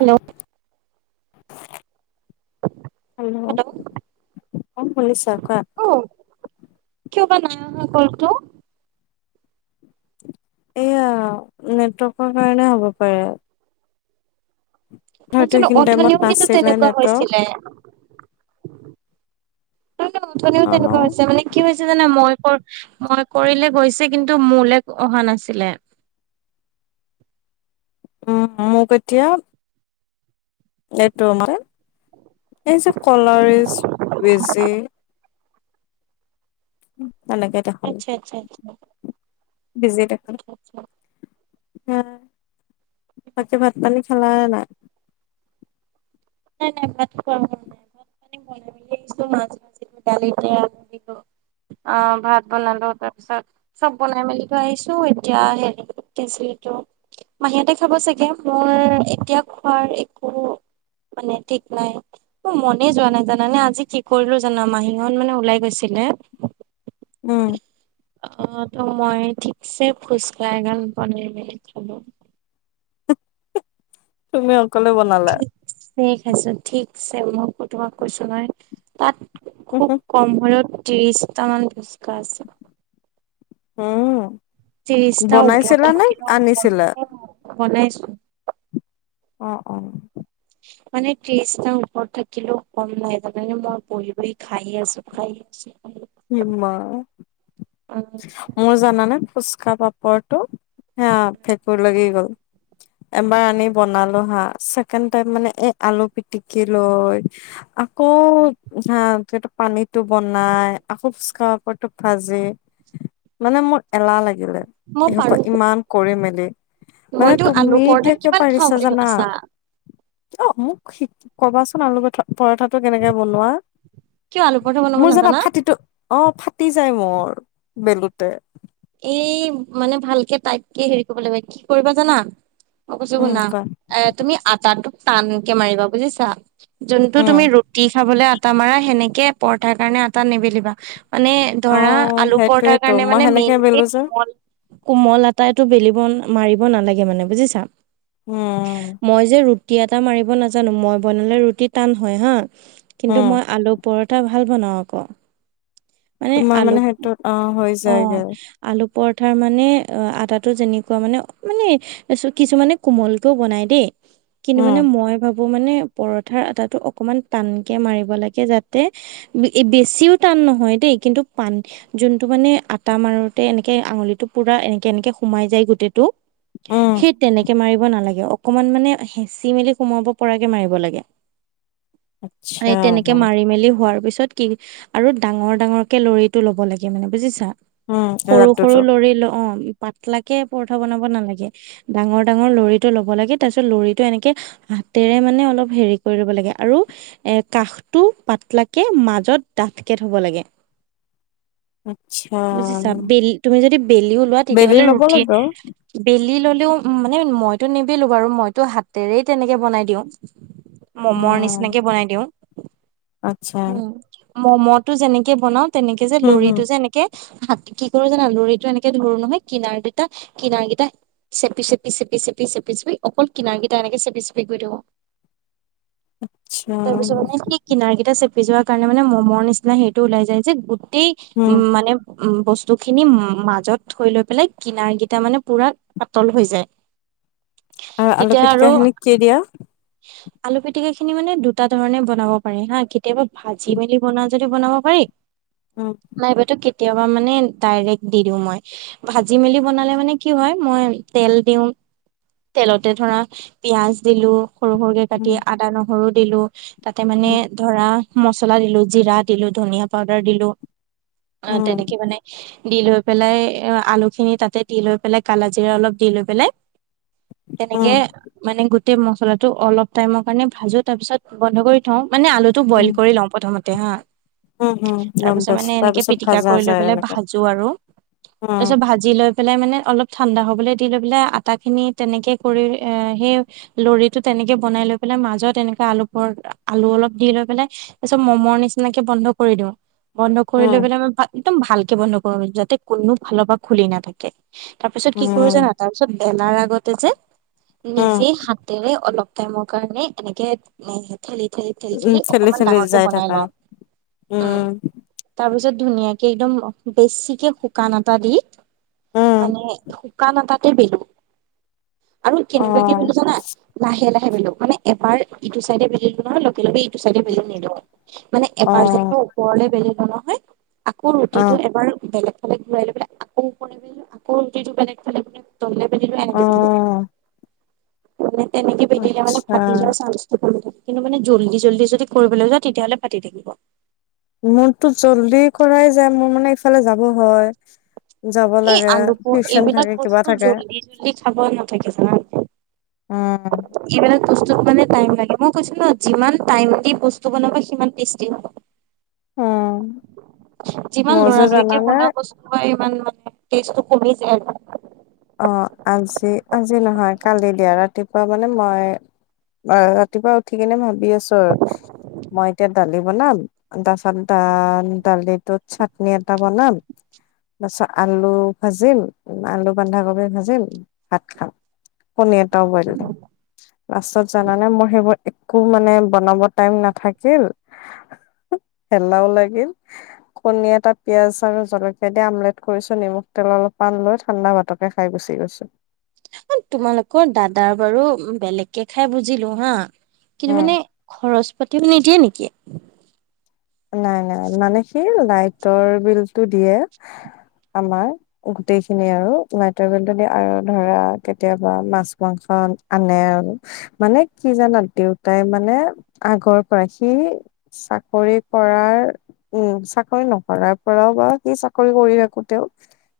Hello hello, অ, মণীচা কোৱা? অ কিয় বা নাই অহা কলটো? এয়া নেটৱৰ্কৰ কাৰণে হ'ব পাৰে। [unintelligible] হয়তো জানো সেইখিনি টাইমত অথনিও কিন্তু নাছিলে তেনেকুৱা নেটৱৰ্ক হৈছিলে। [unintelligible] অথনিও অ ন তেনেকুৱা হৈছে মানে কি হৈছে জানে মই কৰ মই কৰিলে গৈছে কিন্তু মোলে অহা নাছিলে। উম- উম মোক এতিয়া এইটো মানে এই যে কলাৰেজ বেজি উম, এনেকে আচ্ছা-আচ্ছা-আচ্ছা। বিজে [unintelligible] [unintelligible] বাকি ভাত পানী খালা নে নাই? নাই- নাই ভাত খোৱা নাই ভাত মানে বনাই মেলি আহিছোঁ মাছ ভাজিলোঁ, দালিতে আলু দিলোঁ অ, ভাত বনালো তাৰ পিছত চব বনাই মেলি থৈ আহিছো এতিয়া হেৰি কেচৰিটো মাহীহতে খাব চাগে মোৰ এতিয়া খোৱাৰ একো মানে ঠিক নাই। মোৰ মনে যোৱা নাই জানানে আজি কি কৰিলো জানা মাহীহত মানে ওলাই গৈছিলে উম, অ, ত' মই ঠিকছে ফুচকা এগাল বনাই মেলি মেলি খালো। তুমি অকলে বনালা? ঠিক আছে ঠিকছে মোক তোমাক কৈছো নহয় তাত খোক কমভৰত ত্ৰিছটামান ফুচকা আছে। হম, ত্ৰিশটা ওপৰত থাকিল আনিছিলা [unintelligible] বনাইছো। অ', অ', মানে ত্ৰিশটা ওপৰত থাকিলেও কম নাই তাৰমানে মই বহি-বহি খাই আছো খাই [unintelligible] [unintelligible] মোৰ জানাানে ফুচকা পাপৰটো সেয়া ভেকুৰ লাগি গ'ল। এবাৰ আনি বনালো হা ছেকেণ্ড টাইম মানে এ আলু পিটিকি লৈ আকৌ হা যিহেতু পানীটো বনাই আকৌ ফুচকা পাপৰতো ভাজি মানে মোৰ এলাহ লাগিলে। মই এসোপা পাৰো ইমান কৰে মেলি মানে মইতো আলু তুমি পৰঠা এতিয়া কিয় কিমান খাওঁ পাৰিছা বুলি জানা ভাবিছা। অ, মোক শি কবাচোন আলু পঠা -পৰঠাটো কেনেকে বনোৱা? কিয় আলু পৰঠা বনাব মোৰ জানা নাজানা? ফাটিটো অ, ফাটি যায় মোৰ বেলুতে। এই মানে ভালকে তাইটকে হেৰি কৰিব লাগিব কি কৰিবা জানা মই কৈছো উম শুনা কোৱা এ তুমি আটাটোক টানকে মাৰিবা বুজিছা যোনটো উম তুমি ৰু তি খাবলে আটা মাৰা সেনেকে পৰঠাৰ কাৰণে আটা নিবেলিবা মানে অ ধৰা আলু পৰঠাৰ সেইটোয়েতো কাৰণে মই মানে মেইন সেনেকে বেলো যে কোমল আটাইটো বেলিব মাৰিব নালাগে মানে বুজিছা? উম, মই যে ৰুটি আটা মাৰিব নাজানো মই বনালে ৰুটি টান হয় হা কিন্তু উম মই আলু পৰঠা ভাল বনাওঁ আকৌ। মানে তোমাৰ আলুক সেইটোত অ হৈ অ যায়গে আলু পৰঠাৰ মানে আঠাটো যেনেকুৱা মানে মানে কিছুমানে কোমলকেও বনাই দেই কিন্তু উম মানে মই ভাব- বোৰ মানে পৰঠাৰ আটাটো অকণমান টানকৈ মাৰিব লাগে যাতে বেছিও টান নহয় দেই কিন্তু পান যোনটো মানে আটা মাৰোত- তে এনেকে আঙুলিতটো পুৰা এনেকে এনেকে সোমাই যায় গোটেইটো উম সেই তেনেকে মাৰিব নালাগে অকমান মানে সেচি মেলি সোমাব পৰাকে মাৰিব লাগে। আচ্ছা সেই তেনেকে মাৰি মেলি হোৱাৰ পিছত কি আৰু ডাঙৰ ডাঙৰ কে লৰিটো ল'ব লাগে মানে বুজিছা। উম সৰু সৰু লাড্ডুটো লৰি ল অ পাতলাকে পৰঠা বনাব নালাগে। ডাঙৰ ডাঙৰ লৰিটো ল'ব লাগে তাৰ পিছত লৰিটো এনেকে হাতেৰে মানে অলপ হেৰি কৰি লব লাগে আৰু এ কাষটো পাতলাকে মাজত ডাঠকে থব লাগে। আত্চ্ছা। বুজিছা বেল তুমি যদি বেলি ওলোৱা বেলি তেতিয়াহ'লে ল'ব ৰুটি লাগিব বেলি ললেও মানে মইতো নিবেলো বাৰু মইতো হাতেৰেই তেনেকে বনাই দিওঁ। [inaudible] মম উম নিচিনাকে বনাই দিওঁ। আচ্ছা ম'মটো যেনেকে বনাওঁ তেনেকে যে হম হম লৰিটো যে এনে কি কৰো জানা লৰিটো এনেকে ধৰো নহয় কিনাৰ দুটা কিনাৰকেইটা চেপি চেপি চেপি চেপি চেপি চেপি অকল কিনাৰ কেইটা এনেকে চেপি চেপি গৈ থাকোঁ। আচ্ছা তাৰপিছত মানে কি কিনাৰ কেইটা চেপি যোৱা কাৰণে মানে ম'মৰ নিচিনা সেইটো ওলাই যায় যে গোটেই উম মানে উ বস্তু খিনি মাজত থৈ লৈ পেলাই কিনাৰ গিটা মানে পুৰা পাতল হৈ যায়। [inaudible] আ আলু তেতিয়া পিটিকা আৰু খিনি কি দিয়া? আলু পিতিকা খিনি মানে দুটা ধৰণে বনাব পাৰে হা কেতিয়াবা ভাজি মেলি বনা- যদি বনাব পাৰি উ। নাইবাটো কেতিয়াবা মানে ডাইৰেক্ট দি দিওঁ মই। ভাজি মেলি বনালে মানে কি হয় মই তেল দিওঁ। তেলতে ধৰা পিয়াঁজ দিলোঁ। সৰু সৰুকে উম কাটি আদা নহৰু দিলো তাতে মানে উম ধৰা মচলা দিলো জিৰা দিলো ধনীয়া পাউদাৰ দিলো। অ উম তেনেকে মানে দি লৈ পেলাই আলু খিনি তাতে দি লৈ পেলাই কালাজিৰা অলপ দি লৈ পেলাই তেনেকে উম মানে গোটেই মছলাটো অলপ টাইমৰ কাৰণে ভাজো তাৰ পিছত বন্ধ কৰি থওঁ মানে আলুত টো বইল উম কৰি লওঁ প্ৰথমতে হা উম উম তাৰ গম পিছত পাইছো মানে এনেকে তাৰপিছত পিতিকা ভাজা কৰি লৈ যায় পেলাই এনেকা ভাজো আৰু উম তাছত ভাজি লৈ পেলাই মানে অলপ ঠাণ্ডা হ'বলে দি লৈ পেলাই আটাখিনি তেনেকৈ কৰি সে- লৰিটো তেনেকে বনাই লৈ পেলায় মাজত এনেকা আলু পৰ আলু অলপ দি লৈ পেলায় তাছত ম'মৰ নিচিনাকে বন্ধ কৰি দিওঁ বন্ধ কৰি উম লৈ পেলাই মই ভা- একদম ভালকে বন্ধ কৰো যাতে কোনো ফালৰ পৰা খুলি নাথাকে তাৰ পিছত কি কৰো উম জানা তাৰপিছত বেলাৰ আগতে যে উম নিজে হাতেৰে অলপ টাইমৰ কাৰণে এনেকে এ ঠেলি ঠেলি ঠেলি উম ঠেলি চেলি অকমান চেলি ডাঙৰকে যাই বনাই থাকা লওঁ উম তাৰ পিছত ধুনীয়াকে একদম বেছিকে শুকান আটা দি উম মানে শুকান আটাতে বেলো আৰু অ কেনেকুৱাকে বেলো জানা। লাহে লাহে বেলো মানে এবাৰ ইটো চাইডে বেলিলো নহয় লগে লগে ইটো চাইডে বেলি নিদো। মানে অ এবাৰ যেনিবা ওপৰলে বেলিলো ন আকৌ অ ৰুটিটো এবাৰ বেলেগ ফালে ঘূৰাই লৈ বোলে আকৌ ওপৰে আকৌ ৰুটিটো বেলেগ ফালে বেলিলো। তললে পেলিলো এনে অ ত তেনেকে পেলিলে মানে আচ্ছা ফাটি যোৱা চানছ কিন্তু মানে জল্দি - জল্দি যদি কৰিবলৈ যওঁ তেতিয়াহলে পাতি থাকিব। মোৰতো জল্দি কৰাই যায় মোৰ মানে ইফালে যাব হয়। যাব এই লাগে, আলু প টিউচন এইবিলাক থাকে, কিবা বস্তু থাকে। জল্দি জল্দি খাব নাথাকে জানা উম হুম। এইবিলাক বস্তুত মানে টাইম লাগে, মই কৈছো ন যিমান টাইম দি বস্তু বনাব সিমান টেষ্টি হব। উম, যিমান মোৰ যে লৰালৰিকে জানানে বনোৱা বস হয় ইমান মানে টেষ্টটো কমি যায়। অ আজি - আজি নহয় কালি দিয়া, ৰাতিপুৱা মানে মই আ ৰাতিপুৱা উঠি কিনে ভাবি আছো আৰু মই এতিয়া দালি বনাম তাৰপাছত দা দালিটোত চাটনি এটা বনাম। তাৰপিছত আলু ভাজিম, আলু বন্ধাকবি ভাজিম, ভাত খাম। কণী এটাও বইল দিম, লাষ্টত জানানে মই সেইবোৰ একো মানে বনাব টাইম নাথাকিল, হেলাও লাগিল। কণী এটা পিয়াজ আৰু জলকীয়া দি আমলেট কৰিছো নিমখ, তেল অলপমান লৈ ঠাণ্ডা ভাত তকে খাই গুচি গৈছো। অ তোমালোকৰ দাদাৰ বাৰু বেলেগকে খাই বুজিলো হা কিন্তু উম। মানে খৰচ পাতিও নিদিয়ে নেকি? নাই নাই মানে সি লাইটৰ বিলটো দিয়ে আমাৰ। গোটেইখিনি আৰু লাইতৰ বিলটো দিয়ে আৰু ধৰা কেতিয়াবা মাছ - মাংস আনে আৰু মানে কি জানা দেউতাই মানে আগৰ পৰা সি চাকৰি কৰাৰ উম চাকৰি নকৰাৰ পৰাও বা সি চাকৰি কৰি থাকোতেও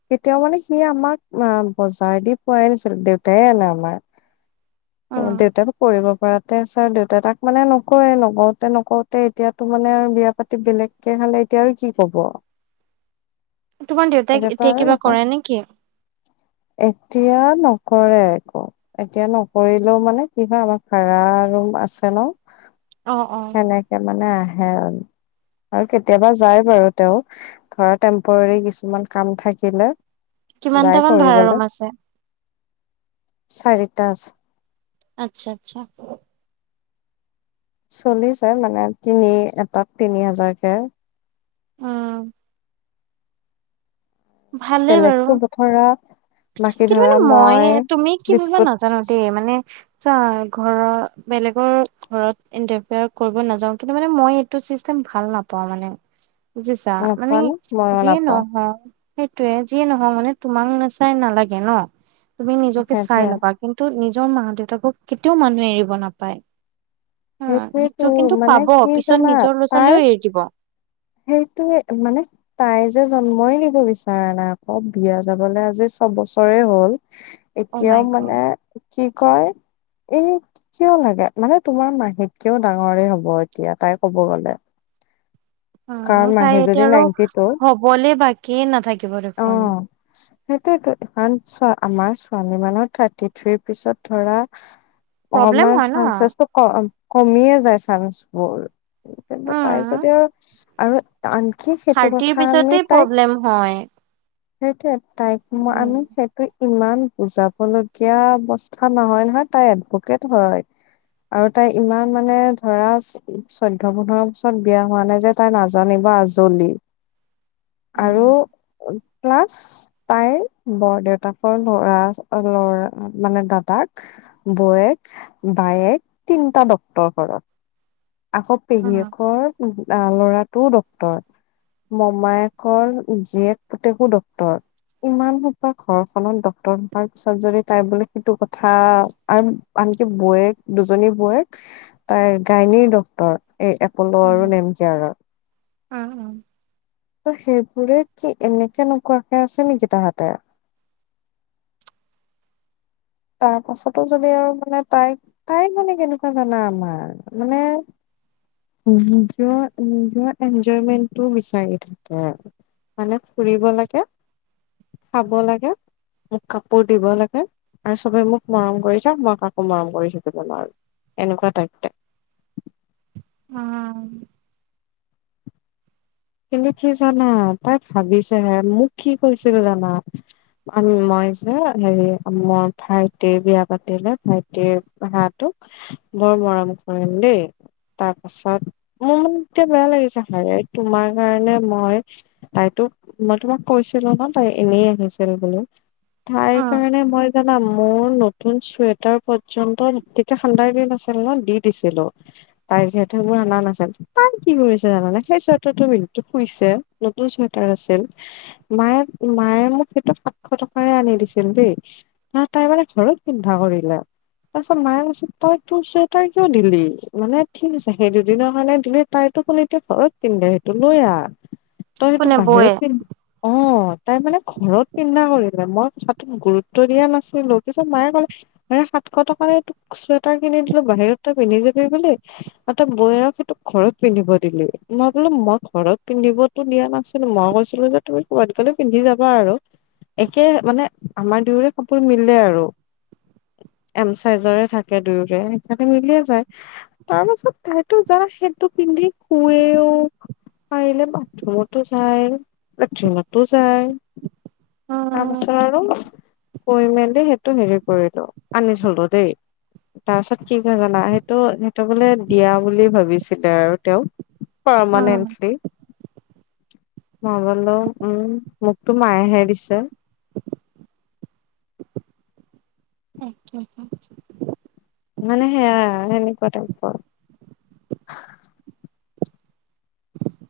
কেতিয়াও মানে সি আমাক আ বজাৰ দি পোৱাই নাছিল, দেউতাই আনে আমাৰ। [unintelligible] ত দেউতাতো কৰিব পৰাতে আছ- ধৰা দেউতাই তাক মানে নকয়ে, নকওতে নকওতে এতিয়াতো মানে বিয়া পাতি বেলেগকে খালে এতিয়া আৰু কি কব? তোমাৰ দেউতাক এতিয়াতো এতিয়া আৰু কিবা নহয় কৰে নেকি? এতিয়া নকৰে একো। এতিয়া নকৰিলেও মানে কি হয় আমাৰ ভাৰা ৰুম আছে ন? অ অ। এ মানে আহে। আৰু কেতিয়াবা যাই বাৰু তেও, ধৰা টেম্পৰী কিছুমান কাম থাকিলে ওলাই কিমানটামান ভাড়া ৰুম কৰিবলৈ, আছে? চাৰিটা আছে। আচ্ছা আচ্ছা। চলিছে মানে তিনি এটাত তিনি হাজাৰকে। ওম। ভালেই বাৰু। বেলেগতো বথৰা কিন্তু মানে মই তুমি কিবা বিস্কুট নাজানো দেই মানে চোৱা ঘৰৰ বেলেগৰ ঘৰত ইণ্টাৰফেয়াৰ কৰিব নাযাও কিন্তু মানে মই টো চিষ্টেম ভাল নাপাওঁ মানে বুজিছা মানে নোপোৱা নে মইয়ো যিয়ে নাপাওঁ নহওঁ সেইটোয়ে যিয়ে নহক মানে তোমাক নাচাই নালাগে ন, তুমি নিজকে চাই সেইটোৱে ল'বা। কিন্তু নিজৰ মা - দেউতাকক কেতিয়াও মানুহে এৰিব নাপায়। উম সেইটোৱেতো সেইটো কিন্তু মানে পাব কি পিছত জানা নিজৰ ল'ৰা - তাৰ ছোৱালীও এৰি দিব। সেইটোৱে মানে তাই যে জন্মই দিব বিচাৰা নাই আকৌ বিয়া যাবলে আজি ছবছৰে হ'ল। [inaudible] এতিয়াও মানে গড কি কয়, এই কিয় লাগে মানে তোমাৰ মাহী হেটকেও ডাঙৰে হব এতিয়া তাই কব গ'লে। অ কাৰণ মাহী তাই এতিয়া যদি আৰু নাইনটি টু হবলে বাকীয়েই নাথাকিব দেখোন। সেইটোৱেটো এইখন ছোঁ আমাৰ ছোৱালী মানৰ থাৰ্টি থ্ৰীৰ পিছত ধৰা [inaudible] অহমান হয় ন চানচ আছে। কম কমিয়ে যায় চান্সবোৰ কিন্তু তাই উম যদিও আৰু আনকি সেইটো থাৰ্টিৰ কথা আমি পিছতে তাইক প্ৰব্লেম হয়। সেইটোৱে তাইক আমি উম, সেইটো ইমান বুজাবলগীয়া অৱস্থা নহয় নহয় তাই এডভকেট হয়। আৰু তাই ইমান মানে ধৰা চৈ চৈধ্য - পোন্ধৰ বছৰত বিয়া হোৱা নাই যে তাই নাজানিব আজলি আৰু উম। প্লাছ তাইৰ বৰ দেউতাকৰ লৰা লৰা মানে দাদাক বৌৱেক, বায়েক তিনটা ডক্তৰ ঘৰত। আকৌ উম, পেহীয়েকৰ উহু আ ল'ৰাটো ডক্তৰ। মমায়েকৰ জীয়েক পুতেকো ডক্টৰ। ইমান সোপা ঘৰখনত ডক্তৰ হোৱাৰ পিছত যদি তাই বোলে সেইটো কথা আৰু আনকি বৌৱেক দুজনী বৌয়েক তাইৰ গাইনীৰ ড তৰ এই এপ'লো উম, আৰু নেম কেয়াৰৰ। উম উম। ত' সেইবোৰে কি এনেকে নকুৱাকে আছে নেকি তাহাঁতে? তাৰ পাছতো যদি আৰু মানে তাই তাই মানে কেনেকুৱা জানা আমাৰ মানে নিজৰ - নিজৰ এনজয়মেন্টটো বিচাৰি থাকে। মানে ফুৰিব লাগে, খাব লাগে, মোক কাপোৰ দিব লাগে আৰু চবে মোক মৰম কৰি যাওক, মই কাকো মৰম কৰি থাকিব নোৱাৰো এনেকুৱা টাইপতে অ। কিন্তু কি জানা তাই ভাবিছেহে মোক কি কৈছিল জানা? মই যে হেৰি মোৰ ভাইটিৰ বিয়া পাতিলে ভাইটিৰ হাঁহ তোক বৰ মৰম কৰিম দেই তাৰ পাছত মোৰ মানকে বেয়া লাগিছে হড। তোমাৰ কাৰণে মই তাইতো মই তোমাক কৈছিলো ন তাই এনেই আহিছিল বুলি। তাইৰ উম, কাৰণে মই জানা মোৰ নতুন চুৱে তাৰ পৰ্যন্ত তেতিয়া ঠাণ্ডাৰ দিন আছিল ন দি দিছিলো। তাই যিহেতু মোৰ আনা নাছিল, তাই কি কৰিছে জানানে সেই চুৱে ট টো ৱীন শুইছে, নতুন চুৱেটাৰ আছিল মায়ে মায়ে মোক সেইটো সাতশ টকাৰে আনি দিছিল দেই। ন তাইবাৰে ঘৰত চিন্ধা কৰিলে। তাৰপিছত মায়ে কৈছে তই তোৰ চুৱেটাৰ কিয় দিলি? মানে ঠিক আছে সেই দুদিনৰ কাৰণে দিলি তাইতো কল এতিয়া ঘৰত পিন্ধে সেইটো লৈ আহ, তই সেইটো কোনে বৌয়ে? বাহিৰত পিন্ধ [inaudible] অ', তাই মানে ঘৰত পিন্ধা কৰিলে মই কথাটোত গুৰুত্ব দিয়া নাছিলো, পিছত মায়ে কলে এ! সাতশ টকাৰে তোক চুৱেটাৰ কিনি দিলো, বাহিৰত তই পিন্ধি যাবি বোলি আৰু তই বৌয়েৰক সেইটো ঘৰত পিন্ধিব দিলি। মই বোলো মই ঘৰত পিন্ধিবতো দিয়া নাছিলো, মই কৈছিলো যে তুমি ক'বাত গ'লে পিন্ধি যাবা আৰু। একে মানে আমাৰ দুয়োৰে কাপোৰ মিলে আৰু। এম চাইজৰে থাকে দুয়োৰে সেইকাৰণে মিলিয়ে যায়। তাৰ পাছত সেইতো জাগাত সেটো পিন্ধি শু [unintelligible] পাৰিলে বাথৰুমতো যায়, লেট্ৰিনতো যায়। উম, তাৰপাছত আৰু কৈ মেলি সেইটো হেৰি কৰিলো আনি থলো দেই। তাৰ পিছত কি কৈ জানা সেইটো, সেইটো বোলে দিয়া বুলি ভাবিছিলে আৰু তেওঁক। উম, পৰমাননেল্টি মই ব'লো উম, মোকতো মায়েহে দিছে। [unintelligible] মানে সেয়া সেনেকুৱা টাইপৰ।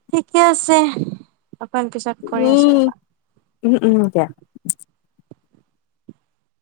ঠিকে আছে, অকণ পিছত কৰি আছো উম ৰবা। উম উম দিয়া।